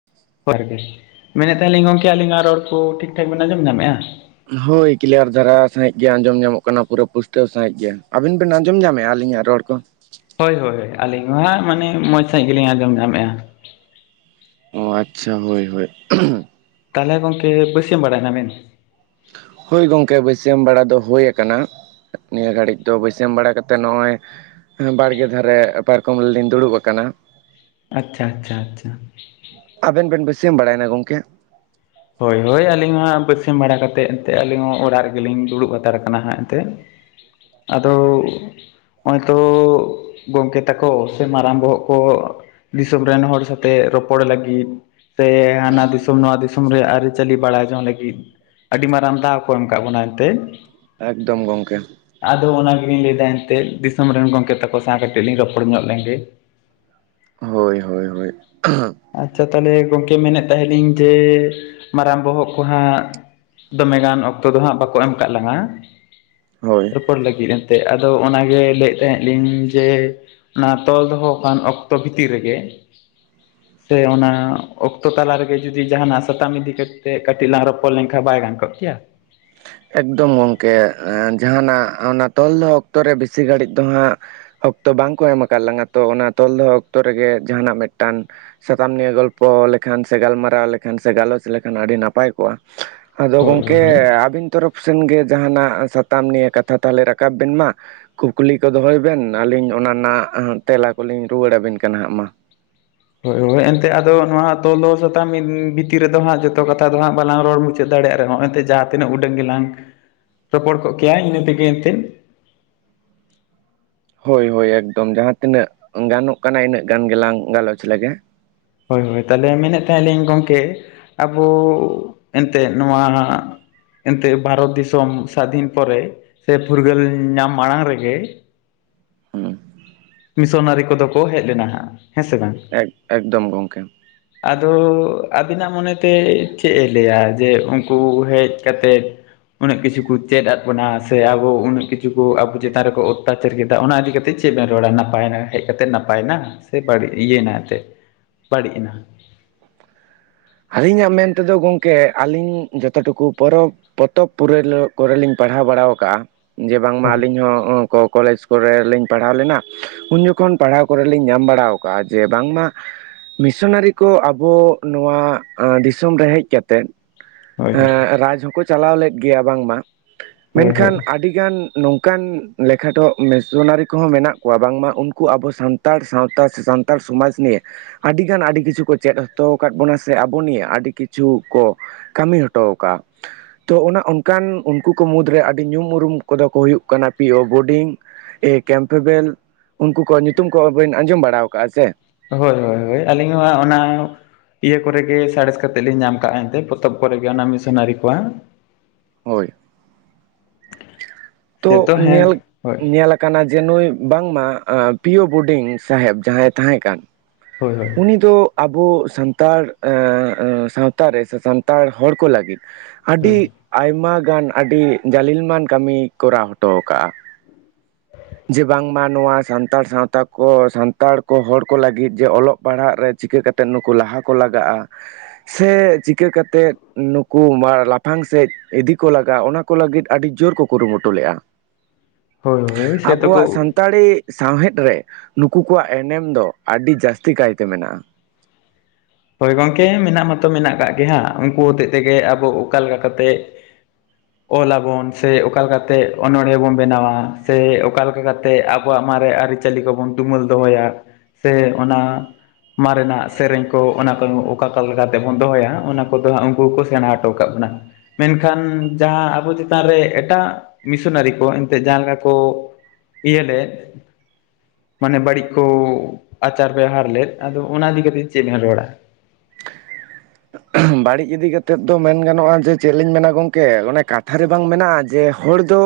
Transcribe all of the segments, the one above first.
[inaudible] ᱯᱟᱹᱦᱤᱞᱤ ᱢᱮᱱᱮᱫ ᱛᱟᱦᱮᱫ ᱞᱤᱧ ᱜᱚᱝᱠᱮ ᱟᱹᱞᱤᱧᱟᱜ ᱨᱚᱲ ᱠᱚ, ᱴᱷᱤᱠ ᱴᱷᱟᱠ ᱵᱮᱱ ᱟᱸᱡᱚᱢ ᱧᱟᱢᱮᱫᱼᱟ ᱾ ᱦᱳᱭ ᱠᱤᱞᱤᱭᱟᱨ ᱫᱷᱟᱨᱟ ᱥᱟᱦᱤᱡ ᱜᱮ ᱟᱸᱡᱚᱢ ᱧᱟᱢᱚᱜ ᱠᱟᱱᱟ, ᱯᱩᱨᱟᱹ ᱯᱩᱥᱴᱟᱹᱣ ᱥᱟᱹᱦᱤᱡ ᱜᱮ ᱟᱵᱤᱱ ᱟᱵᱮᱱ ᱟᱸᱡᱚᱢ ᱧᱟᱢᱮᱫ ᱟ᱾ ᱟᱹᱞᱤᱧᱟᱜ ᱨᱚᱲ ᱠᱚ ᱾ ᱦᱳᱭ-ᱦᱳᱭ ᱟᱹᱞᱤᱧ ᱦᱚᱸ ᱦᱟᱸᱜ ᱢᱟᱱᱮ, ᱢᱚᱡᱽ ᱥᱟᱺᱦᱤᱡ ᱜᱮᱞᱤᱧ ᱟᱸᱡᱚᱢ ᱧᱟᱢᱮᱫ ᱟ ᱾ ᱚ ᱟᱪᱪᱷᱟ ᱦᱳᱭ-ᱦᱳᱭ᱾ ᱛᱟᱦᱚᱞᱮ ᱜᱚᱝᱠᱮ ᱵᱟᱹᱥᱭᱟᱹᱢ ᱵᱟᱲᱟᱭ ᱱᱟᱵᱮᱱ? ᱦᱳᱭ ᱜᱚᱝᱠᱮ ᱵᱟᱹᱭᱥᱭᱟᱹᱢ ᱵᱮᱲᱟ ᱫᱚ ᱦᱳᱭ ᱠᱟᱱᱟ ᱾ ᱱᱤᱭᱟᱹ ᱜᱷᱟᱹᱲᱤᱡ ᱫᱚ ᱵᱟᱹᱥᱭᱟᱹᱢ ᱵᱟᱲᱟ ᱠᱟᱛᱮᱫ ᱱᱚᱜᱼᱚᱭ ᱵᱟᱲᱜᱮ ᱫᱷᱟᱨᱮ ᱯᱟᱨᱠᱚᱢ ᱨᱮᱞᱤᱧ ᱫᱩᱲᱩᱵ ᱟᱠᱟᱱᱟ ᱾ ᱟᱪᱪᱷᱟ-ᱟᱪᱪᱷᱟ-ᱟᱪᱪᱷᱟ ᱾ ᱟᱵᱮᱱ ᱵᱮᱱ ᱵᱟᱹᱥᱭᱟᱹᱢ ᱵᱟᱲᱟᱭ ᱱᱟ ᱜᱚᱝᱠᱮ? ᱦᱳᱭ - ᱦᱳᱭ ᱟᱹᱞᱤᱧ ᱦᱟᱸᱜ ᱵᱟᱹᱥᱭᱟᱹᱢ ᱵᱟᱲᱟ ᱠᱟᱛᱮᱫ ᱟᱹᱞᱤᱧ ᱦᱚᱸ ᱚᱲᱟᱜ ᱨᱮᱜᱮᱞᱤᱧ ᱫᱩᱲᱩᱵ ᱦᱟᱛᱟᱲ ᱠᱟᱱᱟ ᱦᱟᱸᱜ ᱮᱱᱛᱮ ᱟᱫᱚ ᱦᱚᱜᱼᱚᱭ ᱛᱚ ᱜᱚᱝᱠᱮ ᱛᱟᱠᱚ ᱥᱮ ᱢᱟᱨᱟᱝ ᱵᱚᱦᱚᱜ ᱠᱚ ᱫᱤᱥᱚᱢ ᱨᱮᱱ ᱦᱚᱲ ᱥᱟᱛᱮ ᱨᱚᱯᱚᱲ ᱞᱟᱹᱜᱤᱫ, ᱥᱮ ᱦᱟᱱᱟ ᱫᱤᱥᱚᱢ ᱱᱚᱣᱟ ᱫᱤᱥᱚᱢ ᱨᱮ ᱟᱹᱨᱤᱪᱟᱹᱞᱤ ᱵᱟᱲᱟᱭ ᱡᱚᱝ ᱞᱟᱹᱜᱤᱫ, ᱟᱹᱰᱤ ᱢᱟᱨᱟᱝ ᱫᱟᱣ ᱠᱚ ᱮᱢ ᱟᱠᱟᱫ ᱵᱚᱱᱟ ᱮᱱᱛᱮᱫ ᱮᱠᱫᱚᱢ ᱜᱚᱝᱠᱮ ᱟᱫᱚ ᱚᱱᱟ ᱜᱮᱞᱤᱧ ᱞᱟᱹᱭᱫᱟ ᱮᱱᱛᱮᱫ ᱫᱤᱥᱚᱢ ᱨᱮᱱ ᱜᱚᱝᱠᱮ ᱛᱟᱠᱚ ᱥᱟᱶᱛᱮ ᱞᱤᱧ ᱨᱚᱯᱚᱲ ᱧᱚᱜ ᱞᱮᱱ ᱜᱮ᱾ ᱦᱳᱭ-ᱦᱳᱭ-ᱦᱳᱭ ᱟᱪᱪᱷᱟ ᱛᱟᱦᱚᱞᱮ ᱜᱚᱝᱠᱮ ᱢᱮᱱᱮᱫ ᱛᱟᱦᱮᱸ ᱞᱤᱧ ᱡᱮ ᱢᱟᱨᱟᱝ ᱵᱚᱦᱚᱜ ᱠᱚ ᱦᱟᱸᱜ ᱫᱚᱢᱮ ᱜᱟᱱ ᱚᱠᱛᱚ ᱫᱚ ᱦᱟᱸᱜ ᱵᱟᱠᱚ ᱮᱢ ᱠᱟᱜ ᱞᱟᱝᱜᱼᱟ ᱦᱳᱭ ᱨᱚᱯᱚᱲ ᱞᱟᱹᱜᱤᱫ ᱮᱱᱛᱮᱫ ᱟᱫᱚ ᱚᱱᱟᱜᱮ ᱞᱟᱹᱭᱮᱫ ᱛᱟᱦᱮᱸᱞᱤᱧ ᱡᱮᱼᱼ ᱚᱱᱟ ᱛᱚᱞ ᱫᱚᱦᱚᱣ ᱠᱟᱱ ᱚᱠᱛᱚ ᱵᱷᱤᱛᱤᱨ ᱨᱮᱜᱮ᱾ ᱥᱮ ᱚᱱᱟ ᱚᱠᱛᱚ ᱛᱟᱞᱟ ᱨᱮᱜᱮ ᱡᱩᱫᱤ ᱡᱟᱦᱱᱟᱜᱼᱟᱼᱼ ᱥᱟᱛᱟᱢ ᱤᱫᱤ ᱠᱟᱛᱮᱫ ᱠᱟᱹᱴᱤᱡ ᱞᱟᱝ ᱨᱚᱯᱚᱲ ᱞᱮᱱᱠᱷᱟᱱ ᱵᱟᱭ ᱜᱟᱱ ᱠᱚᱜ ᱠᱮᱭᱟ᱾ ᱮᱠᱫᱚᱢ ᱜᱚᱢᱠᱮ ᱡᱟᱦᱟᱱᱟᱜ ᱚᱱᱟ ᱛᱚᱞ ᱫᱚᱦᱚ ᱚᱠᱛᱚ ᱨᱮ ᱵᱮᱥᱤ ᱜᱷᱟᱹᱲᱤᱡ ᱫᱚ ᱦᱟᱸᱜᱼᱼ ᱚᱠᱛᱚ ᱵᱟᱝᱠᱚ ᱮᱢ ᱟᱠᱟᱫ ᱞᱟᱸᱜᱟ ᱛᱚ ᱚᱱᱟ ᱛᱚᱞ ᱫᱚᱦᱚ ᱚᱠᱛᱚ ᱨᱮᱜᱮ ᱡᱟᱦᱟᱱᱟᱜ ᱢᱤᱫᱴᱟᱝᱼᱼ ᱥᱟᱛᱟᱢ ᱱᱤᱭᱮ ᱜᱚᱞᱯᱚ ᱞᱮᱠᱷᱟᱱ ᱥᱮ ᱜᱟᱞᱢᱟᱨᱟᱣ ᱞᱮᱠᱷᱟᱱ ᱥᱮ ᱜᱟᱞᱚᱪ ᱞᱮᱠᱷᱟᱱ ᱟᱹᱰᱤ ᱱᱟᱯᱟᱭ ᱠᱚᱜᱼᱟ᱾ ᱟᱫᱚ ᱦᱳᱭ ᱦᱳᱭ ᱜᱚᱢᱠᱮᱼᱼ ᱦᱳᱭ ᱟᱹᱵᱤᱱ ᱛᱚᱨᱚᱯᱷ ᱥᱮᱱ ᱜᱮ ᱡᱟᱦᱟᱱᱟᱜ ᱥᱟᱛᱟᱢ ᱱᱤᱭᱮ ᱠᱟᱛᱷᱟ ᱛᱟᱦᱚᱞᱮ ᱨᱟᱠᱟᱵ ᱵᱮᱱ ᱢᱟ? ᱠᱩᱠᱞᱤ ᱠᱚ ᱫᱚᱦᱚᱭ ᱵᱮᱱ ᱟᱹᱞᱤᱧ ᱚᱱᱟ ᱨᱮᱱᱟᱜ ᱛᱮᱞᱟ ᱠᱚᱞᱤᱧ ᱨᱩᱣᱟᱹᱲ ᱟᱵᱮᱱ ᱠᱟᱱᱟ ᱦᱟᱸᱜ ᱢᱟ? ᱦᱮᱸᱻ ᱮᱱᱛᱮ ᱟᱫᱚ ᱱᱚᱣᱟ ᱛᱚᱞᱚ ᱥᱟᱛᱟᱢ ᱵᱷᱤᱛᱤᱨ ᱨᱮᱫᱚ ᱦᱟᱸᱜ ᱡᱚᱛᱚ ᱠᱟᱛᱷᱟ ᱫᱚ ᱦᱟᱸᱜ ᱵᱟᱞᱟᱝ ᱨᱚᱲ ᱢᱩᱪᱟᱹᱫᱼᱟ ᱫᱟᱲᱮᱭᱟᱜ ᱨᱮᱦᱚᱸ ᱮᱱᱛᱮᱜ ᱡᱟᱦᱟᱸ ᱛᱤᱱᱟᱹᱜ ᱩᱰᱟᱹᱝ ᱜᱮᱞᱟᱝ ᱨᱚᱯᱚᱲ ᱠᱚᱜ ᱠᱮᱭᱟ ᱤᱱᱟᱹ ᱛᱮᱜᱮ ᱮᱱᱛᱮᱫᱼᱼ ᱦᱳᱭ ᱦᱳᱭ ᱮᱠᱫᱚᱢ ᱡᱟᱦᱟᱸ ᱛᱤᱱᱟᱹᱜ ᱜᱟᱱᱚᱜ ᱠᱟᱱᱟ ᱤᱱᱟᱹᱜ ᱜᱟᱱ ᱜᱮᱞᱟᱝ ᱜᱟᱞᱚᱪ ᱞᱮᱜᱮᱼᱼ ᱦᱳᱭ ᱦᱳᱭ ᱛᱟᱦᱚᱞᱮ ᱢᱮᱱᱮᱫ ᱛᱟᱦᱮᱞᱤᱧ ᱜᱚᱢᱠᱮ ᱟᱵᱩ ᱮᱱᱛᱮᱫ ᱱᱚᱣᱟᱼᱼ ᱮᱱᱛᱮᱫ ᱵᱷᱟᱨᱚᱛ ᱫᱤᱥᱚᱢ ᱥᱟᱫᱷᱤᱱ ᱯᱚᱨᱮ ᱥᱮ ᱯᱷᱩᱨᱜᱟᱹᱞ ᱧᱟᱢ ᱢᱟᱲᱟᱝ ᱨᱮᱜᱮ ᱦᱩᱸ ᱢᱤᱥᱚᱱᱟᱨᱤ ᱠᱚᱫᱚ ᱠᱚ ᱦᱮᱡ ᱞᱮᱱᱟ ᱦᱟᱸᱜ ᱦᱮᱸ ᱥᱮ ᱵᱟᱝ? ᱮᱠ ᱮᱠᱫᱚᱢ ᱜᱚᱢᱠᱮ ᱟᱫᱚ ᱟᱹᱵᱤᱱᱟᱜ ᱢᱚᱱᱮᱛᱮ ᱪᱮᱫ ᱮ ᱞᱟᱹᱭᱟ ᱡᱮ ᱩᱱᱠᱩ ᱦᱮᱡ ᱠᱟᱛᱮᱫ? ᱚᱱᱮᱜ ᱠᱤᱪᱷᱩ ᱠᱚ ᱪᱮᱫ ᱟᱫ ᱵᱚᱱᱟ ᱥᱮ ᱟᱵᱚ ᱚᱱᱮᱜ ᱠᱤᱪᱷᱩ ᱟᱵᱚ ᱪᱮᱛᱟᱱ ᱨᱮᱠᱚ ᱚᱛᱛᱟᱼᱼ ᱠᱮᱫᱟ ᱚᱱᱟ ᱤᱫᱤ ᱠᱮᱛᱮᱫ ᱪᱮᱫ ᱵᱮᱱ ᱨᱚᱲᱟ ᱱᱟᱯᱟᱭᱮᱱᱟ ᱦᱮᱡ ᱠᱟ ᱠᱟᱛᱮᱫ ᱱᱟᱯᱟᱭᱮᱱᱟ ᱥᱮ ᱵᱟᱹᱲᱤᱡ ᱤᱭᱟᱹᱭᱮᱱᱟ ᱮᱛᱮᱫᱼᱼ ᱵᱟᱹᱲᱤᱡ ᱮᱱᱟ ᱟᱹᱞᱤᱧᱟᱜ ᱢᱮᱱ ᱛᱮᱫᱚ ᱜᱚᱢᱠᱮ ᱟᱹᱞᱤᱧ ᱡᱚᱛᱚ ᱴᱩᱠᱩ ᱯᱚᱨᱚᱵᱽᱼᱼ ᱯᱚᱛᱚᱵ ᱯᱩᱨᱟᱹᱭ ᱠᱚᱨᱮ ᱞᱤᱧ ᱯᱟᱲᱦᱟᱣ ᱵᱟᱲᱟᱣ ᱠᱟᱜᱼᱟ ᱡᱮ ᱵᱟᱝ ᱢᱟ ᱦᱳᱭ ᱟᱹᱞᱤᱧ ᱦᱚᱸᱼᱼ ᱠᱚ ᱠᱚᱞᱮᱡᱽ ᱠᱚᱨᱮ ᱞᱤᱧ ᱯᱟᱲᱦᱟᱣ ᱞᱮᱱᱟ᱾ ᱩᱱ ᱡᱚᱠᱷᱚᱱ ᱯᱟᱲᱦᱟᱣ ᱠᱚᱨᱮ ᱞᱤᱧ ᱧᱟᱢ ᱵᱟᱲᱟᱣ ᱠᱟᱜᱼᱟ ᱡᱮ ᱵᱟᱝᱢᱟ᱾ ᱢᱤᱥᱚᱱᱟᱨᱤ ᱠᱚ ᱟᱵᱚ ᱱᱚᱶᱟ᱾ ᱫᱤᱥᱚᱢ ᱨᱮ ᱦᱮᱡ ᱠᱟᱛᱮᱫ ᱦᱳᱭ ᱦᱳᱭ ᱨᱟᱡᱽ ᱦᱚᱸᱠᱚ ᱪᱟᱞᱟᱣ ᱞᱮᱫ ᱜᱮᱭᱟ ᱵᱟᱝᱼᱢᱟ ᱦᱳᱭ ᱦᱳᱭ ᱢᱮᱱᱠᱷᱟᱱ ᱟᱰᱤ ᱜᱟᱱ ᱱᱚᱝᱠᱟᱱ ᱞᱮᱠᱷᱟᱴᱚᱜ ᱢᱤᱥᱚᱱᱟᱨᱤ ᱠᱚᱦᱚᱸ ᱢᱮᱱᱟᱜ ᱠᱚᱣᱟ ᱵᱟᱝᱢᱟ ᱩᱱᱠᱩ ᱟᱵᱚ ᱥᱟᱱᱛᱟᱼᱼ ᱛᱟᱲ ᱥᱟᱶᱛᱟ ᱥᱮ ᱥᱟᱱᱛᱟᱲ ᱥᱚᱢᱟᱡᱽ ᱱᱤᱭᱮ ᱟᱹᱰᱤ ᱜᱟᱱ ᱟᱹᱰᱤ ᱠᱤᱪᱷᱩ ᱠᱚ ᱪᱮᱫ ᱦᱚᱴᱚ ᱟᱠᱟᱫ ᱵᱚᱱᱟᱼᱼ ᱥᱮ ᱟᱵᱩ ᱱᱤᱭᱟᱹ ᱟᱰᱤ ᱠᱤᱪᱷᱩ ᱠᱚ ᱠᱟᱹᱢᱤ ᱦᱚᱴᱚ ᱠᱟᱜᱼᱟ᱾ ᱛᱚ ᱚᱱᱟ ᱚᱱᱠᱟᱱ ᱩᱱᱠᱩ ᱠᱚ ᱢᱩᱫᱽᱨᱮ ᱟᱹᱰᱤ ᱧᱩᱢ ᱩᱨᱩᱢ ᱠᱚᱫᱚ ᱠᱚ ᱦᱩᱭᱩᱜ ᱠᱟᱱᱟ ᱯᱤ ᱳ ᱵᱳᱰᱤᱝᱼᱼ ᱮ ᱠᱮᱢᱯᱮᱵᱮᱞ ᱩᱱᱠᱩ ᱠᱚᱣᱟᱜ ᱧᱩᱛᱩᱢ ᱠᱚ ᱦᱚᱸ ᱵᱮᱱ ᱟᱸᱡᱚᱢ ᱵᱟᱲᱟ ᱟᱠᱟᱜᱼᱟ ᱥᱮ? ᱦᱳᱭ ᱦᱳᱭ ᱦᱳᱭ ᱟᱹᱞᱤᱧ ᱦᱚᱸ ᱦᱟᱸᱜ ᱚᱱᱟ᱾ ᱤᱭᱟᱹ ᱠᱚᱨᱮ ᱜᱮ ᱥᱟᱬᱮᱥ ᱠᱟᱛᱮᱫ ᱞᱤᱧ ᱧᱟᱢ ᱠᱟᱜᱼᱟ ᱮᱱᱛᱮᱜ ᱯᱚᱛᱚᱵ ᱠᱚᱨᱮ ᱜᱮ ᱚᱱᱟ ᱢᱤᱥᱚᱱᱟᱨᱤ ᱠᱚᱣᱟᱜ᱾ ᱦᱳᱭ ᱛᱚ ᱥᱮᱛᱚ ᱦᱮᱸ ᱧᱮᱞᱠ ᱦᱳᱭ ᱧᱮᱞᱠᱼᱼ ᱠᱟᱱᱟ ᱡᱮ ᱱᱩᱭ ᱵᱟᱝ ᱢᱟ ᱯᱤᱭᱳ ᱵᱩᱰᱤᱝ ᱥᱟᱦᱮᱵᱽ ᱡᱟᱦᱟᱸᱭ ᱛᱟᱦᱮᱸ ᱠᱟᱱ ᱦᱳᱭ, ᱦᱳᱭ ᱩᱱᱤ ᱫᱚ ᱟᱵᱚ ᱥᱟᱱᱛᱟᱲ ᱮᱻ ᱥᱟᱶᱛᱟ ᱨᱮ ᱥᱮ ᱥᱟᱱᱛᱟᱲ ᱦᱚᱲ ᱠᱚ ᱞᱟᱹᱜᱤᱫᱼᱼ ᱟᱹᱰᱤ ᱦᱳᱭ ᱟᱭᱢᱟ ᱜᱟᱱ ᱟᱹᱰᱤ ᱜᱟᱞᱤᱞᱢᱟᱱ ᱠᱟᱹᱢᱤᱭ ᱠᱚᱨᱟᱣ ᱦᱚᱴᱚᱣ ᱠᱟᱜᱼᱟ᱾ ᱡᱮ ᱵᱟᱝ ᱢᱟ ᱱᱚᱣᱟ ᱥᱟᱱᱛᱟᱲ ᱥᱟᱶᱛᱟ ᱠᱚ ᱥᱟᱱᱛᱟᱲ ᱠᱚ ᱦᱚᱲ ᱠᱚ ᱞᱟᱹᱜᱤᱫ ᱡᱮ ᱚᱞᱚᱜ ᱯᱟᱲᱦᱟᱜ ᱨᱮ ᱪᱤᱠᱟᱹ ᱠᱟᱛᱮᱜ ᱱᱩᱠᱩ ᱞᱟᱦᱟ ᱠᱚ ᱞᱟᱜᱟᱜ-ᱟ᱾ ᱥᱮ ᱪᱤᱠᱟᱹ ᱠᱟᱛᱮᱫ ᱱᱩᱠᱩ ᱢᱟ ᱞᱟᱯᱷᱟᱝ ᱥᱮᱡᱼᱼ ᱤᱫᱤ ᱠᱚ ᱞᱟᱜᱟᱜ ᱚᱱᱟ ᱠᱚ ᱞᱟᱜᱤᱫ ᱟᱹᱰᱤ ᱡᱳᱨ ᱠᱚ ᱠᱩᱨᱩᱢᱩᱴᱩ ᱞᱮᱜ-ᱟ᱾ ᱦᱳᱭ ᱦᱳᱭ ᱥᱮ ᱛᱚᱠᱚ ᱟᱵᱚᱣᱟᱜ ᱥᱟᱱᱛᱟᱲᱤ ᱥᱟᱶᱦᱮᱫ ᱨᱮ ᱱᱩᱠᱩ ᱠᱚᱣᱟᱜ ᱮᱱᱮᱢ ᱫᱚ ᱟᱰᱤ ᱡᱟᱥᱼᱼ ᱛᱤ ᱠᱟᱭᱛᱮ ᱢᱮᱱᱟᱜ-ᱟ᱾ ᱦᱳᱭ ᱜᱚᱝᱠᱮ ᱢᱮᱱᱟᱜ ᱢᱟᱛᱚ ᱢᱮᱱᱟᱜ ᱠᱟᱜ ᱜᱮ ᱦᱟᱸᱜ ᱩᱱᱠᱩ ᱦᱚᱛᱮᱡ ᱛᱮᱜᱮ ᱟᱵᱚ ᱚᱠᱟ ᱞᱮᱠᱟ ᱠᱟᱛᱮᱜᱼᱼ [unintelligible] ᱚᱞᱟ ᱵᱚᱱ ᱥᱮ ᱚᱠᱟ ᱞᱮᱠᱟ ᱛᱮ ᱚᱱᱚᱲᱦᱮᱸ ᱵᱚᱱ ᱵᱮᱱᱟᱣᱟ ᱥᱮ ᱚᱠᱟ ᱞᱮᱠᱟ ᱠᱟᱛᱮᱜ ᱟᱵᱚᱣᱟᱜ ᱢᱟᱨᱮ ᱟᱨᱤᱼᱼ ᱪᱟᱹᱞᱤ ᱠᱚᱵᱚᱱ ᱛᱩᱢᱟᱹᱞ ᱫᱚᱦᱚᱭᱟ ᱥᱮ ᱚᱱᱟ ᱢᱟᱨᱮ ᱱᱟᱜ ᱥᱮᱨᱮᱧ ᱠᱚᱼᱼ ᱠᱚ ᱚᱱᱟ ᱠᱚ ᱚᱠᱟ ᱠᱟ ᱞᱮᱠᱟ ᱛᱮᱵᱚᱱ ᱫᱚᱦᱚᱭᱟ ᱚᱱᱟ ᱠᱚᱫᱚ ᱦᱟᱸᱜ ᱩᱱᱠᱩ ᱠᱚ ᱥᱮᱬᱟᱣ ᱴᱚ ᱠᱟᱜ ᱵᱚᱱᱟ᱾ ᱢᱮᱱᱠᱷᱟᱱ ᱡᱟᱦᱟᱸ ᱟᱵᱚ ᱪᱮᱛᱟᱱ ᱨᱮ ᱮᱴᱟᱜ ᱢᱤᱥᱚᱱᱟᱹᱨᱤ ᱠᱚ ᱮᱱᱛᱮᱜ ᱡᱟᱦᱟᱸ ᱞᱮᱠᱟ ᱠᱚ ᱼᱼ ᱤᱭᱟᱹ ᱞᱮᱫᱼᱼ ᱢᱟᱱᱮ ᱵᱟᱹᱲᱤᱡ ᱠᱚ ᱟᱪᱟᱨ ᱵᱮᱣᱦᱟᱨ ᱞᱮᱫ ᱟᱫᱚ ᱚᱱᱟ ᱤᱫᱤ ᱠᱟᱛᱮᱜ ᱪᱮᱫ ᱵᱮᱱ ᱨᱚᱲᱟ? ᱟᱜ ᱚᱦᱩᱸ᱾ [inaudible] ᱵᱟᱲᱤᱡ ᱤᱫᱤ ᱠᱟᱛᱮᱫ ᱫᱚ ᱢᱮᱱ ᱜᱟᱱᱚᱜ-ᱟ ᱡᱮ ᱪᱮᱜ ᱞᱤᱧ ᱢᱮᱱᱟ ᱜᱚᱝᱠᱮ ᱚᱱᱮ ᱠᱟᱛᱷᱟ ᱨᱮ ᱵᱟᱝ ᱢᱮᱱᱟᱜ-ᱟ ᱡᱮ ᱦᱚᱲ ᱫᱚᱼᱼ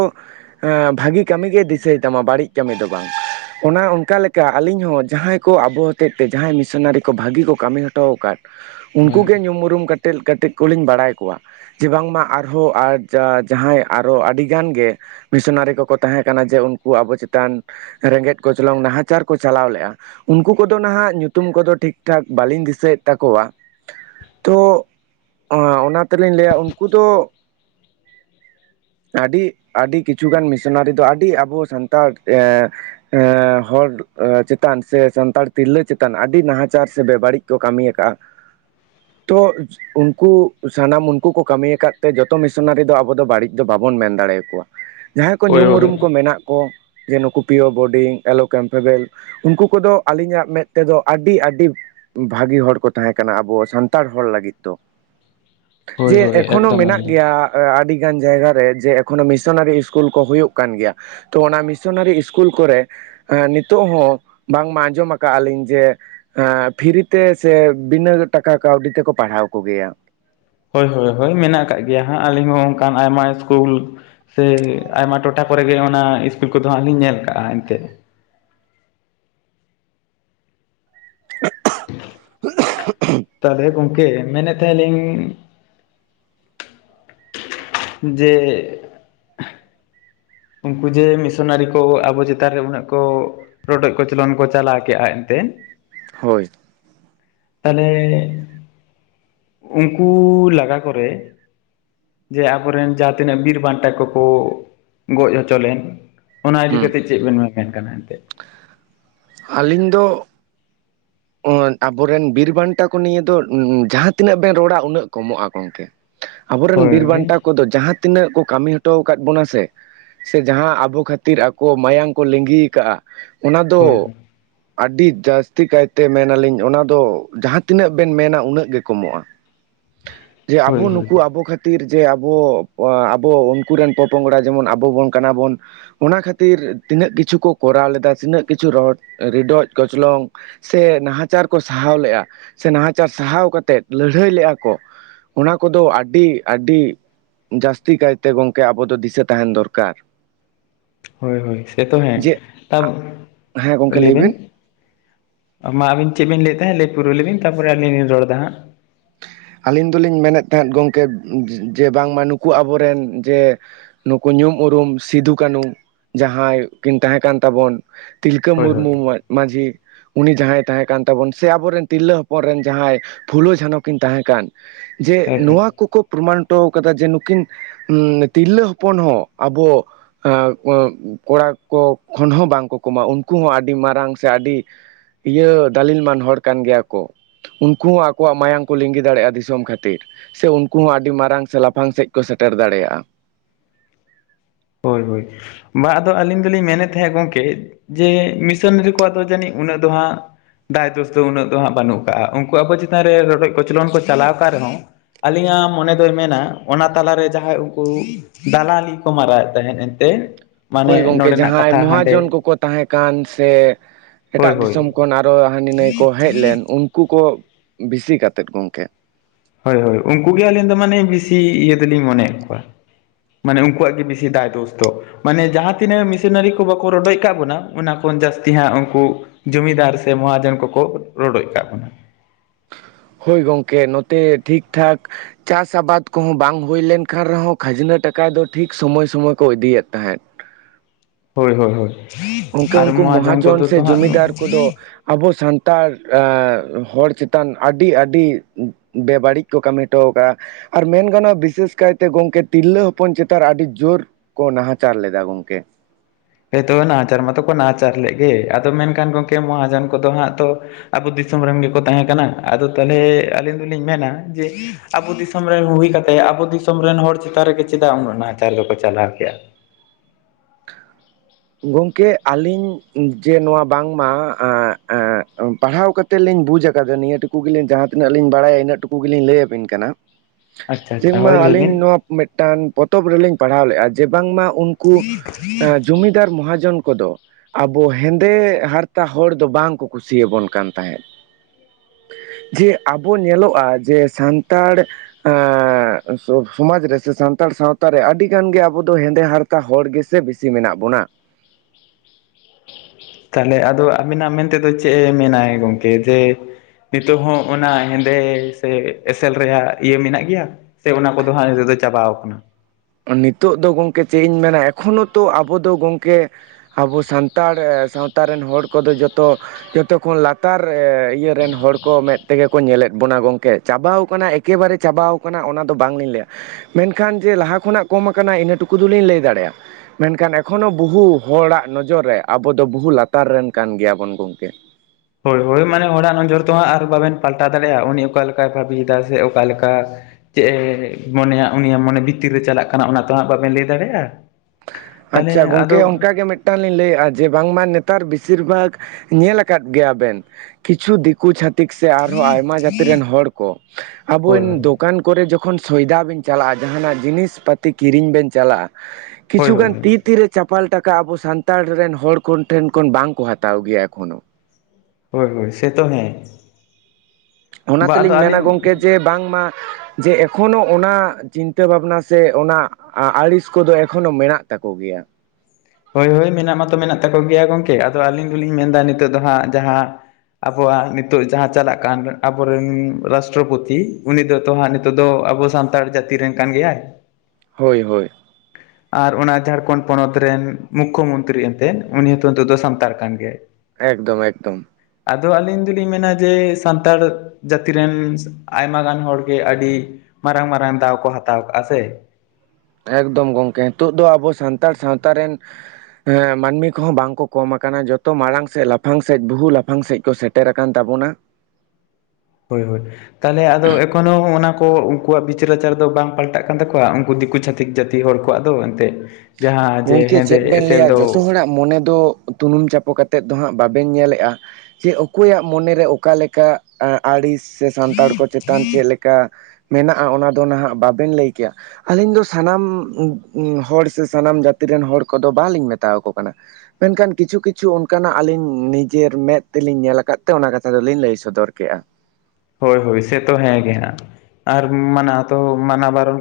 ᱦᱮᱸ ᱵᱷᱟᱜᱤ ᱠᱟᱢᱤ ᱜᱮ ᱫᱤᱥᱟᱹᱭ ᱛᱟᱢᱟ ᱵᱟᱲᱤᱡ ᱠᱟᱢᱤ ᱫᱚ ᱵᱟᱝ᱾ ᱚᱱᱟ ᱚᱱᱠᱟ ᱞᱮᱠᱟ ᱟᱞᱤᱧ ᱦᱚᱸ ᱡᱟᱦᱟᱸᱭ ᱠᱚ ᱟᱵᱚ ᱦᱚᱛᱮᱡ ᱛᱮ ᱡᱟᱦᱟᱸᱭ ᱢᱤᱥᱚᱱᱟᱨᱤ ᱠᱚ ᱵᱷᱟᱜᱤ ᱠᱚ ᱠᱟᱢᱤ ᱦᱚᱴᱚᱣ ᱠᱟᱫᱼᱼ ᱩᱱᱠᱩ ᱜᱮ ᱧᱩᱢ ᱩᱨᱩᱢ ᱠᱟᱴᱮᱞ‌ ᱠᱟᱹᱴᱤᱡ ᱠᱚᱞᱤᱧ ᱵᱟᱲᱟᱭ ᱠᱚᱣᱟ᱾ ᱡᱮ ᱵᱟᱝ ᱢᱟ ᱟᱨᱦᱚᱸ ᱟᱨ ᱡᱟ ᱡᱟᱦᱟᱸᱭ ᱟᱨᱚ ᱟᱰᱤ ᱜᱟᱱ ᱜᱮᱼᱼ ᱢᱤᱥᱚᱱᱟᱨᱤ ᱠᱚᱠᱚ ᱛᱟᱦᱮᱸ ᱠᱟᱱᱟ ᱡᱮ ᱩᱱᱠᱩ ᱟᱵᱚ ᱪᱮᱛᱟᱱ ᱨᱮᱸᱜᱮᱡ ᱠᱚᱪᱞᱚᱝ ᱱᱟᱦᱟᱪᱟᱨ ᱠᱚ ᱪᱟᱞᱟᱣ ᱞᱮᱜ-ᱟ᱾ ᱩᱱᱠᱩ ᱠᱚᱫᱚ ᱱᱟᱦᱟᱸᱜ ᱧᱩᱛᱩᱢ ᱠᱚᱫᱚ ᱴᱷᱤᱠ ᱴᱷᱟᱠ ᱵᱟᱞᱤᱧ ᱫᱤᱥᱟᱹᱭᱮᱫ ᱛᱟᱠᱚᱣᱟ᱾ ᱛᱚ ᱚᱶᱚᱻ ᱚᱱᱟ ᱛᱮᱞᱤᱧ ᱞᱟᱹᱭᱟ ᱩᱱᱠᱩ ᱫᱚ ᱼᱼ ᱟᱰᱤ ᱟᱰᱤ ᱠᱤᱪᱷᱩ ᱜᱟᱱ ᱢᱤᱥᱚᱱᱟᱨᱤ ᱫᱚ ᱟᱰᱤ ᱟᱵᱚ ᱥᱟᱱᱛᱟᱲ ᱮᱸᱜᱼᱼ ᱮᱸ ᱦᱚᱰ ᱪᱮᱛᱟᱱ ᱥᱮ ᱥᱟᱱᱛᱟᱲ ᱛᱤᱨᱞᱟᱹ ᱪᱮᱛᱟᱱ ᱟᱰᱤ ᱱᱟᱦᱟᱪᱟᱨ ᱥᱮ ᱵᱮ ᱵᱟᱲᱤᱡ ᱠᱚ ᱠᱟᱢᱤ ᱭᱮᱫᱼᱼ ᱠᱟᱜ-ᱛᱚᱼᱼ ᱩᱱᱠᱩ ᱥᱟᱱᱟᱢ ᱩᱱᱠᱩ ᱠᱚ ᱠᱟᱢᱤ ᱭᱟᱠᱟᱫ ᱛᱮ ᱡᱚᱛᱚ ᱢᱤᱥᱚᱱᱟᱨᱤ ᱫᱚ ᱟᱵᱚ ᱫᱚ ᱵᱟᱲᱤᱡ ᱫᱚ ᱵᱟᱵᱚᱱ ᱢᱮᱱ ᱫᱟᱲᱮᱭ ᱠᱚᱣᱟ᱾ ᱡᱟᱦᱟᱸᱭ ᱠᱚ ᱦᱳᱭ ᱧᱩᱢ ᱦᱳᱭ ᱩᱨᱩᱢ ᱠᱚ ᱢᱮᱱᱟᱜ ᱠᱚ ᱡᱮ ᱱᱩᱠᱩ ᱯᱤᱭᱳ ᱵᱳᱰᱤᱝ ᱮᱞᱳ ᱠᱮᱢᱯᱮᱵᱮᱞᱼᱼ ᱩᱱᱠᱩ ᱠᱚᱫᱚ ᱟᱞᱤᱧᱟᱜ ᱢᱮᱸᱫ ᱛᱮᱫᱚ ᱟᱰᱤ ᱟᱰᱤ ᱵᱷᱟᱜᱤ ᱦᱚᱲ ᱠᱚᱼᱼ ᱛᱟᱦᱮᱸ ᱠᱟᱱᱟ ᱟᱵᱚ ᱥᱟᱱᱛᱟᱲ ᱦᱚᱲ ᱞᱟᱜᱤᱫ ᱫᱚ ᱦᱳᱭ ᱡᱮ ᱦᱳᱭ ᱮᱠᱷᱚᱱᱚ ᱮᱠᱫᱚᱢ ᱢᱮᱱᱟᱜ ᱮᱠᱫᱚᱢ ᱜᱮᱭᱟ᱾ ᱮ ᱟᱰᱤ ᱜᱟᱱ ᱡᱟᱭᱜᱟ ᱨᱮ ᱡᱮ ᱮᱠᱷᱚᱱᱚ ᱢᱤᱥᱚᱱᱟᱨᱤ ᱤᱥᱠᱩᱞ ᱠᱚ ᱦᱩᱭᱩᱜ ᱠᱟᱱ ᱜᱮᱭᱟ᱾ ᱛᱚ ᱚᱱᱟ ᱢᱤᱥᱚᱱᱟᱨᱤ ᱤᱥᱠᱩᱞ ᱠᱚᱨᱮᱼᱼ ᱮᱸ ᱱᱤᱛᱚᱜ ᱦᱚᱸ ᱵᱟᱝ ᱢᱟ ᱟᱸᱡᱚᱢ ᱟᱠᱟᱜ-ᱟ ᱞᱤᱧ ᱟᱸᱻ ᱡᱮ ᱯᱷᱨᱤ ᱛᱮ ᱥᱮᱼᱼ ᱵᱤᱱᱟᱹ ᱴᱟᱠᱟ ᱠᱟᱣᱰᱤ ᱛᱮᱠᱚ ᱯᱟᱲᱦᱟᱣ ᱠᱚ ᱜᱮᱭᱟ᱾ ᱦᱳᱭ ᱦᱳᱭ ᱦᱳᱭ ᱢᱮᱱᱟᱜ ᱟᱠᱟᱜ ᱜᱮᱭᱟ ᱦᱟᱸᱜ ᱟᱞᱤᱧ ᱦᱚᱸ ᱚᱱᱠᱟᱱ ᱟᱭᱢᱟ ᱤᱥᱠᱩᱞᱼᱼ ᱥᱮ ᱟᱭᱢᱟ ᱴᱚᱴᱷᱟ ᱠᱚᱨᱮ ᱜᱮ ᱚᱱᱟ ᱤᱥᱠᱩᱞ ᱠᱚᱫᱚ ᱦᱟᱸᱜ ᱞᱤᱧ ᱧᱮᱞ ᱠᱟᱜ-ᱟ ᱮᱱᱛᱮᱜ᱾ [inaudible] ᱛᱟᱦᱚᱞᱮ ᱜᱚᱝᱠᱮ ᱢᱮᱱᱮᱫ ᱛᱮᱦᱮᱸᱜ ᱞᱤᱧᱼᱼ ᱡᱮᱼᱼ ᱩᱱᱠᱩ ᱡᱮ ᱢᱤᱥᱚᱱᱟᱨᱤ ᱠᱚ ᱟᱵᱚ ᱪᱮᱛᱟᱱ ᱨᱮ ᱩᱱᱟᱹᱜ ᱠᱚᱼᱼ ᱨᱚᱰᱚᱡ ᱠᱚᱪᱞᱚᱱ ᱠᱚ ᱪᱟᱞᱟᱣ ᱠᱮᱜ-ᱟ ᱮᱱᱛᱮᱡᱼᱼ ᱦᱳᱭ᱾ ᱛᱟᱦᱚᱞᱮ ᱩᱱᱠᱩ ᱞᱟᱜᱟ ᱠᱚᱨᱮᱼᱼ ᱡᱮ ᱟᱵᱚᱨᱮᱱ ᱡᱟᱦᱟᱸ ᱛᱤᱱᱟᱹᱜ ᱵᱤᱨ ᱵᱟᱱᱴᱟ ᱠᱚᱠᱚ ᱜᱚᱡ ᱦᱚᱪᱚ ᱞᱮᱱ᱾ ᱚᱱᱟ ᱤᱫᱤ ᱦᱩᱸ ᱠᱟᱛᱮᱫ ᱪᱮᱜ ᱵᱮᱱ ᱢᱮᱢᱮᱱ ᱠᱟᱱᱟ ᱮᱱᱛᱮᱜ? ᱦᱟᱞᱤᱧ ᱫᱚ ᱼᱼ ᱚᱸᱻ ᱟᱵᱚ ᱨᱮᱱ ᱵᱤᱨ ᱵᱟᱱᱴᱟ ᱠᱚ ᱱᱤᱭᱮ ᱫᱚ ᱩᱸᱻ ᱡᱟᱦᱟᱸ ᱛᱤᱱᱟᱹᱜ ᱵᱮᱱ ᱨᱚᱲᱟ ᱩᱱᱟᱹᱜ ᱠᱚᱢᱚᱜ-ᱟ ᱜᱚᱝᱠᱮ᱾ ᱟᱵᱚ ᱨᱮᱱ ᱦᱳᱭ ᱵᱤᱨ ᱵᱟᱱᱴᱟ ᱠᱚᱫᱚ ᱡᱟᱦᱟᱸ ᱛᱤᱱᱟᱹᱜ ᱠᱚ ᱠᱟᱢᱤ ᱦᱚᱴᱚᱣ ᱠᱟᱫ ᱵᱚᱱᱟ ᱥᱮᱼᱼ ᱥᱮ ᱡᱟᱦᱟᱸ ᱟᱵᱚ ᱠᱷᱟᱹᱛᱤᱨ ᱟᱠᱚ ᱢᱟᱭᱟᱝ ᱠᱚ ᱞᱤᱸᱜᱤ ᱭᱟᱠᱟᱜ-ᱟ ᱚᱱᱟ ᱫᱚᱼᱼ ᱦᱳᱭ ᱟᱹᱰᱤ ᱡᱟᱥᱛᱤ ᱠᱟᱭᱛᱮ ᱢᱮᱱᱟ ᱞᱤᱧ ᱚᱱᱟ ᱫᱚ ᱡᱟᱦᱟᱸ ᱛᱤᱱᱟᱹᱜ ᱵᱮᱱ ᱢᱮᱱᱟ ᱩᱱᱟᱹᱜ ᱜᱮ ᱠᱚᱢᱚᱜ-ᱟ᱾ ᱡᱮ ᱦᱳᱭ ᱟᱵᱚ ᱦᱳᱭ ᱱᱩᱠᱩ ᱟᱵᱚ ᱠᱷᱟᱹᱛᱼᱼ ᱛᱤᱨ ᱠᱷᱟᱹᱛᱤᱨ ᱡᱮ ᱟᱵᱚ ᱟᱵᱚ ᱩᱱᱠᱩᱨᱮᱱ ᱯᱚᱯᱚᱝᱲᱟ ᱡᱮᱢᱚᱱ ᱟᱵᱚ ᱵᱚᱱ ᱠᱟᱱᱟ ᱵᱚᱱ ᱚᱱᱟ ᱠᱷᱟᱹᱛᱤᱨ ᱛᱤᱱᱟᱹᱜ ᱠᱤᱪᱷᱩ ᱠᱚ ᱠᱚᱨᱟᱣ ᱞᱮᱫᱟ ᱛᱤᱱᱟᱹᱜ ᱠᱤᱪᱷᱩ ᱨᱚᱰ ᱨᱤᱰᱚᱡ ᱠᱚᱪᱞᱚᱝ ᱥᱮ ᱱᱟᱦᱟᱪᱟᱨ ᱠᱚ ᱥᱟᱦᱟᱣ ᱞᱮᱜᱼᱟ ᱥᱮ ᱱᱟᱦᱟᱪᱟᱨ ᱥᱟᱦᱟᱣ ᱠᱟᱛᱮᱫ ᱞᱟᱹᱲᱦᱟᱹᱭ ᱞᱮᱜᱼᱟ ᱠᱚ ᱚᱱᱟ ᱠᱚᱫᱚ ᱟᱹᱰᱤ ᱟᱹᱰᱤ ᱡᱟᱹᱥᱛᱤ ᱠᱟᱭᱛᱮ ᱜᱚᱝᱠᱮ ᱟᱵᱚ ᱫᱚ ᱫᱤᱥᱟᱹ ᱛᱟᱦᱮᱸᱱ ᱫᱚᱨᱠᱟᱨ ᱦᱳᱭ ᱦᱳᱭ ᱥᱮᱛᱚ ᱦᱮᱸ ᱡᱮ ᱛᱟᱵ ᱦᱮᱸ ᱜᱚᱝᱠᱮ ᱞᱟᱹᱭ ᱵᱮᱱ ᱵᱤᱱ ᱢᱟ ᱟᱵᱤᱱ ᱪᱮᱫ ᱵᱤᱱ ᱞᱟᱹᱭᱮᱫ ᱛᱟᱦᱮᱸᱫ ᱞᱟᱹᱭ ᱯᱩᱨᱟᱹᱣ ᱞᱮᱵᱤᱱ ᱛᱟᱨᱯᱚᱨ ᱟᱹᱞᱤᱧ ᱞᱤᱧ ᱨᱚᱲ ᱮᱫᱟ ᱦᱟᱸᱜ ᱟᱹᱞᱤᱧ ᱫᱚᱞᱤᱧ ᱢᱮᱱᱮᱫ ᱛᱟᱦᱮᱸᱫ ᱜᱚᱢᱠᱮ ᱡᱮ ᱵᱟᱝᱢᱟ ᱱᱩᱠᱩ ᱟᱵᱚ ᱨᱮᱱ ᱡᱮ ᱱᱩᱠᱩ ᱧᱩᱢ ᱩᱨᱩᱢ ᱥᱤᱫᱩ ᱠᱟᱹᱱᱩ ᱡᱟᱦᱟᱸᱭ ᱠᱤᱱ ᱛᱟᱦᱮᱸ ᱠᱟᱱ ᱛᱟᱵᱚᱱ ᱛᱤᱞᱠᱟᱹ ᱦᱳᱭ ᱦᱳᱭ ᱢᱩᱨᱢᱩ ᱢᱟᱹᱡᱷᱤ ᱩᱱᱤ ᱡᱟᱦᱟᱸᱭ ᱛᱟᱦᱮᱸ ᱠᱟᱱ ᱛᱟᱵᱚᱱ ᱥᱮ ᱟᱵᱚᱨᱮᱱ ᱛᱤᱨᱞᱟᱹ ᱦᱚᱯᱚᱱ ᱨᱮᱱ ᱡᱟᱦᱟᱸᱭ ᱯᱷᱩᱞᱳ ᱡᱷᱟᱱᱚ ᱠᱤᱱ ᱛᱟᱦᱮᱸ ᱠᱟᱱ ᱡᱮ ᱦᱳᱭ ᱱᱚᱣᱟ ᱠᱚᱠᱚ ᱯᱨᱚᱢᱟᱱᱴᱚ ᱠᱟᱫᱟ ᱡᱮ ᱱᱩᱠᱤᱱ ᱦᱩᱸ ᱛᱤᱨᱞᱟᱹ ᱦᱚᱯᱚᱱ ᱦᱚᱸ ᱟᱵᱚ ᱦᱟᱸ ᱠᱚᱵ ᱠᱚᱲᱟ ᱠᱚ ᱠᱷᱚᱱ ᱦᱚᱸ ᱵᱟᱝᱠᱚ ᱠᱚᱢᱟ ᱩᱱᱠᱩ ᱦᱚᱸ ᱟᱹᱰᱤ ᱢᱟᱨᱟᱝ ᱥᱮ ᱟᱹᱰᱤ ᱤᱭᱟᱹ ᱫᱟᱹᱟᱞᱤᱞ ᱢᱟᱱ ᱦᱚᱲ ᱠᱟᱱ ᱜᱮᱭᱟ ᱠᱚ ᱩᱱᱠᱩ ᱦᱚᱸ ᱟᱠᱚᱣᱟᱜ ᱢᱟᱭᱟᱝ ᱠᱚ ᱞᱤᱸᱜᱤ ᱫᱟᱲᱮᱭᱟᱜᱼᱟ ᱫᱤᱥᱚᱢ ᱠᱷᱟᱹᱛᱤᱨ ᱥᱮ ᱩᱱᱠᱩ ᱦᱚᱸ ᱟᱹᱰᱤ ᱢᱟᱨᱟᱝ ᱥᱮ ᱞᱟᱯᱷᱟᱝ ᱥᱮᱫ ᱠᱚ ᱥᱮᱴᱮᱨ ᱫᱟᱲᱮᱭᱟᱜᱼᱟ ᱦᱳᱭ ᱦᱳᱭ ᱵᱟ ᱟᱫᱚ ᱟᱹᱞᱤᱧ ᱫᱚᱞᱤᱧ ᱢᱮᱱᱮᱫ ᱛᱟᱦᱮᱸᱱᱟ ᱜᱚᱢᱠᱮ ᱡᱮ ᱢᱤᱥᱚᱱᱟᱨᱤ ᱠᱚᱣᱟᱜ ᱫᱚ ᱡᱟᱹᱱᱤᱡ ᱩᱱᱟᱹᱜ ᱫᱚ ᱦᱟᱸᱜ ᱫᱟᱭ ᱫᱳᱥ ᱫᱚ ᱩᱱᱟᱹᱜ ᱫᱚ ᱦᱟᱸᱜ ᱵᱟᱹᱱᱩᱜ ᱠᱟᱜᱼᱟ ᱩᱱᱠᱩ ᱟᱵᱚ ᱪᱮᱛᱟᱱ ᱨᱮ ᱨᱚᱰᱚᱡ ᱠᱚᱪᱞᱚᱱ ᱠᱚ ᱪᱟᱞᱟᱣ ᱟᱠᱟᱫ ᱨᱮᱦᱚᱸ ᱟᱹᱞᱤᱧᱟᱜ ᱢᱚᱱᱮ ᱫᱚᱭ ᱢᱮᱱᱟ ᱚᱱᱟ ᱛᱟᱞᱟᱨᱮ ᱡᱟᱦᱟᱸᱭ ᱩᱱᱠᱩ ᱫᱟᱞᱟᱱᱤ ᱠᱚ ᱢᱟᱨᱟᱣᱮᱫ ᱛᱟᱦᱮᱸᱱ ᱮᱱᱛᱮ ᱢᱟᱱᱮ ᱦᱳᱭ ᱜᱚᱢᱠᱮ ᱱᱚᱰᱮᱱᱟᱜ ᱡᱟᱦᱟᱸᱭ ᱠᱟᱛᱷᱟ ᱦᱟᱸᱰᱮ ᱢᱚᱦᱟᱡᱚᱱ ᱠᱚᱠᱚ ᱛᱟᱦᱮᱸ ᱠᱟᱱ ᱥᱮ ᱦᱳᱭ ᱮᱴᱟᱜ ᱦᱳᱭ ᱫᱤᱥᱚᱢ ᱠᱷᱚᱱ ᱟᱨᱚ ᱦᱟᱹᱱᱤ ᱱᱟᱹᱭ ᱠᱚ ᱦᱮᱡ ᱞᱮᱱ ᱩᱱᱠᱩ ᱠᱚ ᱵᱮᱥᱤ ᱠᱟᱛᱮᱫ ᱜᱚᱢᱠᱮ ᱦᱳᱭ ᱦᱳᱭ ᱩᱱᱠᱩ ᱜᱮ ᱟᱹᱞᱤᱧ ᱫᱚ ᱢᱟᱱᱮ ᱵᱮᱥᱤ ᱤᱭᱟᱹ ᱫᱚᱞᱤᱧ ᱢᱚᱱᱭᱮᱫ ᱠᱚᱣᱟ ᱢᱟᱱᱮ ᱩᱱᱠᱩᱣᱟᱜ ᱜᱮ ᱵᱤᱥᱤ ᱫᱟᱭ ᱫᱳᱥ ᱫᱚ ᱢᱟᱱᱮ ᱡᱟᱦᱟᱸ ᱛᱤᱱᱟᱹᱜ ᱢᱤᱥᱟᱹᱱᱟᱨᱤ ᱠᱚ ᱵᱟᱠᱚ ᱨᱚᱰᱚᱡ ᱟᱠᱟᱫ ᱵᱚᱱᱟ ᱚᱱᱟ ᱠᱷᱚᱱ ᱡᱟᱹᱥᱛᱤ ᱦᱟᱸᱜ ᱩᱱᱠᱩ ᱡᱚᱢᱤᱫᱟᱨ ᱥᱮ ᱢᱚᱦᱟᱡᱚᱱ ᱠᱚᱠᱚ ᱨᱚᱰᱚᱡ ᱟᱠᱟᱫ ᱵᱚᱱᱟ ᱦᱳᱭ ᱜᱚᱢᱠᱮ ᱱᱚᱛᱮ ᱴᱷᱤᱠ ᱴᱷᱟᱠ ᱪᱟᱥ ᱟᱵᱟᱫ ᱠᱚᱦᱚᱸ ᱵᱟᱝ ᱦᱩᱭ ᱞᱮᱱᱠᱷᱟᱱ ᱨᱮᱦᱚᱸ ᱠᱷᱟᱹᱡᱽᱱᱟᱹ ᱴᱟᱠᱟᱟ ᱫᱚ ᱴᱷᱤᱠ ᱥᱚᱢᱚᱭ ᱥᱚᱢᱚᱭ ᱠᱚ ᱤᱫᱤᱭᱮᱫ ᱛᱟᱦᱮᱸᱫ ᱦᱳᱭ ᱦᱳᱭ ᱦᱳᱭ ᱜᱚᱢᱠᱮ ᱟᱨ ᱩᱱᱠᱩ ᱢᱚᱦᱟᱡᱚᱱ ᱠᱚᱫᱚ ᱥᱮ ᱛᱚ ᱦᱟᱸᱜ ᱡᱚᱢᱤᱫᱟᱨ ᱠᱚᱫᱚ ᱟᱵᱚ ᱥᱟᱱᱛᱟᱲ ᱦᱚᱲ ᱟᱸᱜ ᱦᱚᱲ ᱪᱮᱛᱟᱱ ᱟᱹᱰᱤ ᱟᱹᱰᱤ ᱵᱮᱵᱟᱹᱲᱤᱡ ᱠᱚ ᱠᱟᱹᱢᱤ ᱦᱚᱴᱚ ᱟᱠᱟᱜᱼᱟ ᱟᱨ ᱢᱮᱱ ᱜᱟᱱᱚᱜᱼᱟ ᱵᱤᱥᱮᱥ ᱠᱟᱭᱛᱮ ᱜᱚᱝᱠᱮ ᱛᱤᱨᱞᱟᱹ ᱦᱚᱯᱚᱱ ᱪᱮᱛᱟᱱ ᱟᱹᱰᱤ ᱡᱳᱨ ᱠᱚ ᱱᱟᱦᱟᱪᱟᱨ ᱞᱮᱫᱟ ᱜᱚᱝᱠᱮ ᱦᱚᱭᱛᱚ ᱱᱟᱦᱟᱪᱟᱨ ᱢᱟᱛᱚ ᱠᱚ ᱱᱟᱦᱟᱪᱟᱨ ᱞᱮᱫ ᱜᱮ ᱟᱫᱚ ᱢᱮᱱᱠᱷᱟᱱ ᱜᱚᱢᱠᱮ ᱢᱚᱦᱟᱡᱚᱱ ᱠᱚᱫᱚ ᱦᱟᱸᱜ ᱛᱚ ᱟᱵᱚ ᱫᱤᱥᱚᱢ ᱨᱮᱱ ᱜᱮᱠᱚ ᱛᱟᱦᱮᱸ ᱠᱟᱱᱟ ᱟᱫᱚ ᱛᱟᱦᱚᱞᱮ ᱟᱹᱞᱤᱧ ᱫᱚᱞᱤᱧ ᱢᱮᱱᱟ ᱡᱮ ᱟᱵᱚ ᱫᱤᱥᱚᱢ ᱨᱮᱱ ᱦᱩᱭ ᱠᱟᱛᱮᱫ ᱟᱵᱚ ᱫᱤᱥᱚᱢ ᱨᱮᱱ ᱦᱚᱲ ᱪᱮᱛᱟᱱ ᱨᱮᱜᱮ ᱪᱮᱫᱟᱜ ᱩᱱᱟᱹᱜ ᱱᱟᱦᱟᱪᱟᱨ ᱫᱚᱠᱚ ᱪᱟᱞᱟᱣ ᱠᱮᱜᱼᱟ ᱜᱚᱝᱠᱮ ᱟᱞᱤᱧ ᱡᱮ ᱱᱚᱣᱟ ᱵᱟᱝᱢᱟ ᱟᱸᱜ ᱮᱸᱜ ᱯᱟᱲᱦᱟᱣ ᱠᱟᱛᱮᱫ ᱠᱟᱛᱮᱫ ᱞᱤᱧ ᱵᱩᱡ ᱟᱠᱟᱫᱟ ᱱᱤᱭᱟᱹ ᱴᱩᱠᱩ ᱜᱮᱞᱤᱧ ᱡᱟᱦᱟᱸ ᱛᱤᱱᱟᱹᱜ ᱞᱤᱧ ᱵᱟᱲᱟᱭᱟ ᱤᱱᱟᱹᱜ ᱴᱩᱠᱩ ᱜᱮᱞᱤᱧ ᱞᱟᱹᱭᱟ ᱵᱤᱱ ᱠᱟᱱᱟ ᱟᱪᱪᱷᱟ ᱟᱪᱪᱷᱟ ᱡᱮᱢᱟ ᱦᱳᱭ ᱞᱟᱹᱭ ᱟᱞᱤᱧ ᱵᱤᱱ ᱱᱚᱣᱟ ᱢᱤᱫᱴᱟᱝ ᱯᱚᱛᱚᱵ ᱨᱮᱞᱤᱧ ᱯᱟᱲᱦᱟᱣ ᱞᱮᱜᱼᱟ ᱡᱮ ᱵᱟᱝᱢᱟ ᱩᱱ [unintelligible] ᱡᱩᱢᱤᱫᱟᱨ ᱢᱚᱦᱟᱡᱚᱱ ᱠᱚᱫᱚ, ᱟᱵᱚ ᱦᱮᱸᱫᱮ ᱦᱟᱨᱛᱟ ᱦᱚᱲ ᱫᱚ ᱵᱟᱝᱠᱚ ᱠᱩᱥᱤᱭᱟᱵᱚᱱ ᱠᱟᱱ ᱛᱟᱦᱮᱸᱫ᱾ ᱡᱮ ᱟᱵᱚ ᱧᱮᱞᱚᱜᱼᱟ ᱡᱮ ᱥᱟᱱᱛᱟᱲ ᱥᱚᱢᱟᱡᱽ ᱨᱮᱥᱮ ᱥᱟᱱᱛᱟᱲ ᱥᱟᱶᱛᱟ ᱨᱮ ᱟᱹᱰᱤ ᱜᱟᱱ ᱜᱮ ᱟᱵᱚ ᱫᱚ ᱦᱮᱸᱫᱮ ᱦᱟᱨᱛᱟ ᱦᱚᱲ ᱜᱮ, ᱥᱮ ᱵᱮᱥᱤ ᱢᱮᱱᱟᱜ ᱵᱚᱱᱟ᱾ ᱛᱟᱦᱞᱮ ᱟᱫᱚ ᱟᱵᱤᱱᱟᱜ ᱢᱮᱱ ᱛᱮᱫᱚ ᱪᱮᱫ ᱮ ᱢᱮᱱᱟᱭ ᱜᱚᱢᱠᱮ ᱡᱮ, ᱱᱤᱛᱚᱜ ᱦᱚᱸ ᱚᱱᱟ ᱦᱮᱸᱫᱮ ᱥᱮ ᱮᱥᱮᱞ ᱨᱮᱭᱟᱜ ᱤᱭᱟᱹ ᱢᱮᱱᱟᱜ ᱜᱮᱭᱟ᱾ ᱥᱮ ᱚᱱᱟ ᱠᱚᱫᱚ ᱦᱟᱜ ᱱᱤᱛᱚᱜ ᱫᱚ ᱪᱟᱵᱟ ᱟᱠᱟᱱᱟ᱾ ᱱᱤᱛᱚᱜ ᱫᱚ ᱜᱚᱝᱠᱮ ᱪᱮᱫ ᱤᱧ ᱢᱮᱱᱟ ᱮᱠᱷᱚᱱᱳ ᱛᱚ ᱟᱵᱚ ᱫᱚ ᱜᱚᱝᱠᱮ ᱟᱵᱚ ᱥᱟᱱᱛᱟᱲ ᱥᱟᱶᱛᱟ ᱨᱮᱱ ᱦᱚᱲ ᱠᱚᱫᱚ ᱡᱚᱛᱚ ᱡᱚᱛᱚ ᱠᱷᱚᱱ ᱞᱟᱛᱟᱨ ᱤᱭᱟᱹ ᱨᱮᱱ ᱦᱚᱲ ᱠᱚ ᱢᱮᱸᱫ ᱛᱮᱜᱮ ᱠᱚ ᱧᱮᱞᱮᱫ ᱵᱚᱱᱟ ᱜᱚᱢᱠᱮ ᱪᱟᱵᱟᱣ ᱠᱟᱱᱟ ᱮᱠ ᱮᱠᱮᱵᱟᱨᱮ ᱪᱟᱵᱟᱣ ᱠᱟᱱᱟ ᱚᱱᱟ ᱫᱚ ᱵᱟᱝᱞᱤᱧ ᱞᱟᱹᱭᱟ ᱢᱮᱱᱠᱷᱟᱱ ᱡᱮ ᱞᱟᱦᱟ ᱠᱷᱚᱱᱟᱜ ᱠᱚᱢ ᱟᱠᱟᱱᱟ ᱤᱱᱟᱹ ᱴᱩᱠᱩ ᱫᱚᱞᱤᱧ ᱞᱟᱹᱭ ᱫᱟᱲᱮᱭᱟᱜ-ᱟ᱾ ᱢᱮᱱᱠᱷᱟᱱ ᱮᱠᱷᱚᱱᱚ ᱵᱩᱦᱩ ᱦᱚᱲᱟᱜ ᱱᱚᱡᱚᱨ ᱨᱮ ᱟᱵᱚ ᱫᱚ ᱵᱩᱦᱩ ᱞᱟᱛᱟᱨ ᱨᱮᱱ ᱠᱟᱱ ᱜᱮᱭᱟᱵᱚᱱ ᱜᱚᱝᱠᱮ᱾ ᱦᱳᱭ ᱦᱳᱭ ᱢᱟᱱᱮ ᱦᱚᱲᱟᱜ ᱱᱚᱡᱚᱨ ᱛᱚ ᱦᱟᱜ ᱟᱨ ᱵᱟᱵᱮᱱ ᱯᱟᱞᱴᱟᱣ ᱫᱟᱲᱮᱭᱟᱜ-ᱟ ᱩᱱᱤ ᱚᱠᱟ ᱞᱮᱠᱟᱭ ᱵᱷᱟᱹᱵᱤᱭᱮᱫᱟ ᱥᱮ ᱚᱠᱟ ᱞᱮᱠᱟ ᱪᱮᱫ ᱮᱻ ᱢᱚᱱᱮᱭᱟ ᱩᱱᱤᱭᱟᱜ ᱢᱚᱱᱮ ᱵᱷᱤᱛᱤᱨ ᱨᱮ ᱪᱟᱞᱟᱜ ᱠᱟᱱᱟ ᱚᱱᱟ ᱛᱚ ᱦᱟᱸᱜ ᱵᱟᱵᱮᱱ ᱞᱟᱹᱭ ᱫᱟᱲᱮᱭᱟᱜ-ᱟ᱾ ᱟᱪᱪᱷᱟ ᱜᱚᱝᱠᱮ ᱚᱱᱠᱟ ᱜᱮ ᱢᱤᱫ ᱢᱤᱫᱴᱟᱝ ᱞᱤᱧ ᱞᱟᱹᱭᱮᱫ-ᱟ ᱡᱮ ᱵᱟᱝᱢᱟ ᱱᱮᱛᱟᱨ ᱵᱮᱥᱤᱨ ᱵᱷᱟᱜᱽ ᱧᱮᱞ ᱟᱠᱟᱫ ᱜᱮᱭᱟ ᱵᱮᱱ ᱠᱤᱪᱷᱩ ᱫᱤᱠᱩ ᱪᱷᱟᱹᱛᱤᱠ ᱥᱮ ᱟᱨᱦᱚᱸ ᱟᱭᱢᱟ ᱡᱟᱹᱛᱤ ᱨᱮᱱ ᱦᱚᱲ ᱠᱚ ᱟᱵᱚ ᱦᱳᱭ ᱦᱳᱭ ᱨᱮᱱ ᱫᱚᱠᱟᱱ ᱠᱚᱨᱮ ᱡᱚᱠᱷᱚᱱ ᱥᱚᱭᱫᱟ ᱵᱤᱱ ᱪᱟᱞᱟᱜ-ᱟ ᱡᱟᱦᱟᱱᱟᱜ ᱡᱤᱱᱤᱥ ᱯᱟᱹᱛᱤ ᱠᱤᱨᱤᱧ ᱵᱮᱱ ᱪᱟᱞᱟᱜ-ᱟ ᱦᱳᱭ ᱠᱤᱪᱷᱩᱜᱟᱱ ᱦᱳᱭ ᱛᱤ ᱨᱮ ᱪᱟᱯᱟᱞ ᱴᱟᱠᱟ ᱟᱵᱚ ᱥᱟᱱᱛᱟᱲ ᱨᱮᱱ ᱦᱚᱲ ᱠᱷᱚᱱ ᱴᱷᱮᱱ ᱠᱷᱚᱱ ᱵᱟᱝ ᱠᱚ ᱦᱟᱛᱟᱣ ᱜᱮᱭᱟ ᱮᱠᱷᱚᱱᱳ᱾ ᱦᱳᱭ ᱦᱳᱭ ᱥᱮᱛᱚ ᱦᱮᱸ, ᱚᱱᱟ ᱵᱟ ᱟᱫᱚ ᱛᱮᱞᱤᱧ ᱢᱮᱱᱟ ᱜᱚᱝ ᱟᱹᱞᱤᱧ ᱠᱮ ᱡᱮ ᱵᱟᱝᱢᱟ ᱡᱮ ᱮᱠᱷᱚᱱᱳ ᱚᱱᱟ ᱪᱤᱱᱛᱟᱹ ᱵᱷᱟᱵᱽᱱᱟ ᱥᱮ ᱚᱱᱟ ᱟᱹᱲᱤᱥ ᱠᱚᱫᱚ ᱮᱠᱷᱚᱱᱳ ᱢᱮᱱᱟᱜ ᱛᱟᱠᱚ ᱜᱮᱭᱟ᱾ ᱦᱳᱭ ᱦᱳᱭ ᱢᱮᱱᱟᱜ ᱢᱟᱛᱚ ᱢᱮᱱᱟᱜ ᱛᱟᱠᱚ ᱜᱮᱭᱟ ᱜᱚᱝᱠᱮ ᱟᱫᱚ ᱟᱹᱞᱤᱧ ᱫᱚᱞᱤᱧ ᱢᱮᱱᱫᱟ ᱱᱤᱛᱚᱜ ᱫᱚ ᱦᱟᱸᱜ ᱡᱟᱦᱟᱸ ᱟᱵᱚᱣᱟᱜ ᱱᱤᱛᱚᱜ ᱡᱟᱦᱟᱸ ᱪᱟᱞᱟᱜ ᱠᱟᱱ ᱟᱵᱚᱨᱮᱱ ᱨᱟᱥᱴᱨᱚᱯᱚᱛᱤ ᱩᱱᱤ ᱫᱚ ᱛᱚ ᱦᱸᱟᱜ ᱱᱤ ᱛᱚᱜ ᱫᱚ ᱟᱵᱚ ᱥᱟᱱᱛᱟᱲ ᱡᱟᱹᱛᱤ ᱨᱮᱱ ᱠᱟᱱ ᱜᱮᱭᱟᱭ᱾ ᱦᱳᱭ ᱦᱳᱭ ᱟᱨ ᱚᱱᱟ ᱡᱷᱟᱲᱠᱷᱚᱸᱱᱰ ᱯᱚᱱᱚᱛ ᱨᱮᱱ ᱢᱩᱠᱠᱷᱚ ᱢᱚᱱᱛᱨᱤ ᱮᱱᱛᱮᱫ ᱩᱱᱤ ᱦᱚᱸᱛᱚ ᱱᱤᱛᱚᱜ ᱫᱚ ᱥᱟᱱᱛᱟᱲ ᱠᱟᱱ ᱜᱮᱭᱟᱭ᱾ ᱮᱠᱫᱚᱢ ᱮᱠᱫᱚᱢ᱾ ᱟᱫᱚ ᱟᱹᱞᱤᱧ ᱫᱚᱞᱤᱧ ᱢᱮᱱᱟ ᱡᱮ ᱥᱟᱱᱛᱟᱲ ᱡᱟᱹᱛᱤ ᱨᱮᱱ ᱟᱭᱢᱟ ᱜᱟᱱ ᱦᱚᱲ ᱜᱮ ᱟᱹᱰᱤ ᱢᱟᱨᱟᱝ ᱢᱟᱨᱟᱝ ᱫᱟᱣ ᱠᱚ ᱦᱟᱛᱟᱣ ᱠᱟᱜ-ᱟ ᱥᱮ ᱮᱠᱫᱚᱢ ᱜᱚᱝᱠᱮ ᱱᱤᱛᱚᱜ ᱫᱚ ᱟᱵᱚ ᱥᱟᱱᱛᱟᱲ ᱥᱟᱶᱛᱟ ᱨᱮᱱ ᱮ ᱢᱟᱹᱱᱢᱤ ᱠᱚ ᱦᱚᱸ ᱵᱟᱝ ᱠᱚ ᱠᱚᱢ ᱟᱠᱟᱱᱟ ᱡᱚᱛᱚ ᱢᱟᱲᱟᱝ ᱥᱮᱫ ᱞᱟᱯᱷᱟᱝ ᱥᱮᱫ ᱵᱩᱦᱩ ᱞᱟᱯᱷᱟᱝ ᱥᱮᱫ ᱠᱚ ᱥᱮᱴ ᱴᱮᱨ ᱟᱠᱟᱱ ᱛᱟᱵᱚᱱᱟ᱾ ᱦᱳᱭ ᱦᱳᱭ ᱛᱟᱦᱞᱮ ᱟᱫᱚ ᱮᱠᱷᱚᱱᱳ ᱚᱱᱟ ᱠᱚ ᱩᱱᱠᱩᱣᱟᱜ ᱵᱤᱪᱟᱹᱨ ᱟᱪᱟᱨ ᱫᱚ ᱵᱟᱝ ᱯᱟᱞᱴᱟᱜ ᱠᱟᱱ ᱛᱟᱠᱚᱣᱟ ᱩᱱᱠᱩ ᱪᱷᱟ ᱛᱤᱠ ᱡᱟᱹᱛᱤ ᱦᱚᱲ ᱠᱚᱣᱟᱜ ᱫᱚ ᱮᱱᱛᱮᱫ ᱡᱟᱦᱟᱸ ᱡᱮ ᱜᱚᱝᱠᱮ ᱦᱮᱸᱫᱮ ᱪᱮᱫ ᱵᱮᱱ ᱮᱥᱮᱞ ᱞᱟᱹᱭᱟ ᱫᱚ ᱡᱚᱛᱚ ᱦᱚᱲᱟᱜ ᱢᱚᱱᱮ ᱫᱚ ᱛᱩᱱᱩᱢ ᱪᱟᱯᱚ ᱠᱟᱛᱮᱫ ᱫᱚ ᱦᱟᱸᱜ ᱵᱟᱵᱮᱱ ᱧᱮᱞᱮᱜ-ᱟ, ᱪᱮ ᱚᱠᱚᱭᱟᱜ ᱢᱚᱱᱮ ᱨᱮ ᱚᱠᱟ ᱞᱮᱠᱟ ᱟᱹᱲᱤᱥ ᱥᱮ ᱥᱟᱱᱛᱟᱲ ᱠᱚ ᱪᱮᱛᱟᱱ ᱪᱮᱫ ᱞᱮᱠᱟ ᱢᱮᱱᱟᱜᱼᱟ ᱚᱱᱟ ᱫᱚ ᱱᱟᱦᱟᱜ ᱵᱟᱵᱮᱱ ᱞᱟᱹᱭ ᱠᱮᱭᱟ ᱟᱹᱞᱤᱧ ᱫᱚ ᱥᱟᱱᱟᱢ ᱩᱸ ᱩᱸ ᱦᱚᱲᱼᱼ ᱥᱮ ᱥᱟᱱᱟᱢ ᱡᱟᱹᱛᱤ ᱨᱮᱱ ᱦᱚᱲ ᱠᱚᱫᱚ ᱵᱟᱞᱤᱧ ᱢᱮᱛᱟᱣᱟᱠᱚ ᱠᱟᱱᱟ᱾ ᱢᱮᱱᱠᱦᱟᱱ ᱠᱤᱪᱷᱩ ᱠᱤᱪᱷᱩ ᱚᱱᱠᱟᱱᱟᱜ ᱟᱹᱞᱤᱧ ᱱᱤᱡᱮᱨ ᱢᱮᱫ ᱛᱮᱞᱤᱧ ᱧᱮᱞ ᱟᱠᱟᱫ ᱛᱮ ᱚᱱᱟ ᱠᱟᱛᱷᱟ ᱫᱚᱞᱤᱧ ᱞᱟᱹᱭ ᱥᱚᱫᱚᱨ ᱠᱮᱜᱼᱟ᱾ ᱦᱳᱭ ᱦᱳᱭ ᱥᱮᱛᱚ ᱦᱮᱸ ᱜᱮ ᱟᱨ ᱢᱟᱱᱟ ᱛᱚ ᱢᱟᱱᱟ ᱵᱟᱨᱚᱱ ᱠᱚᱼᱼ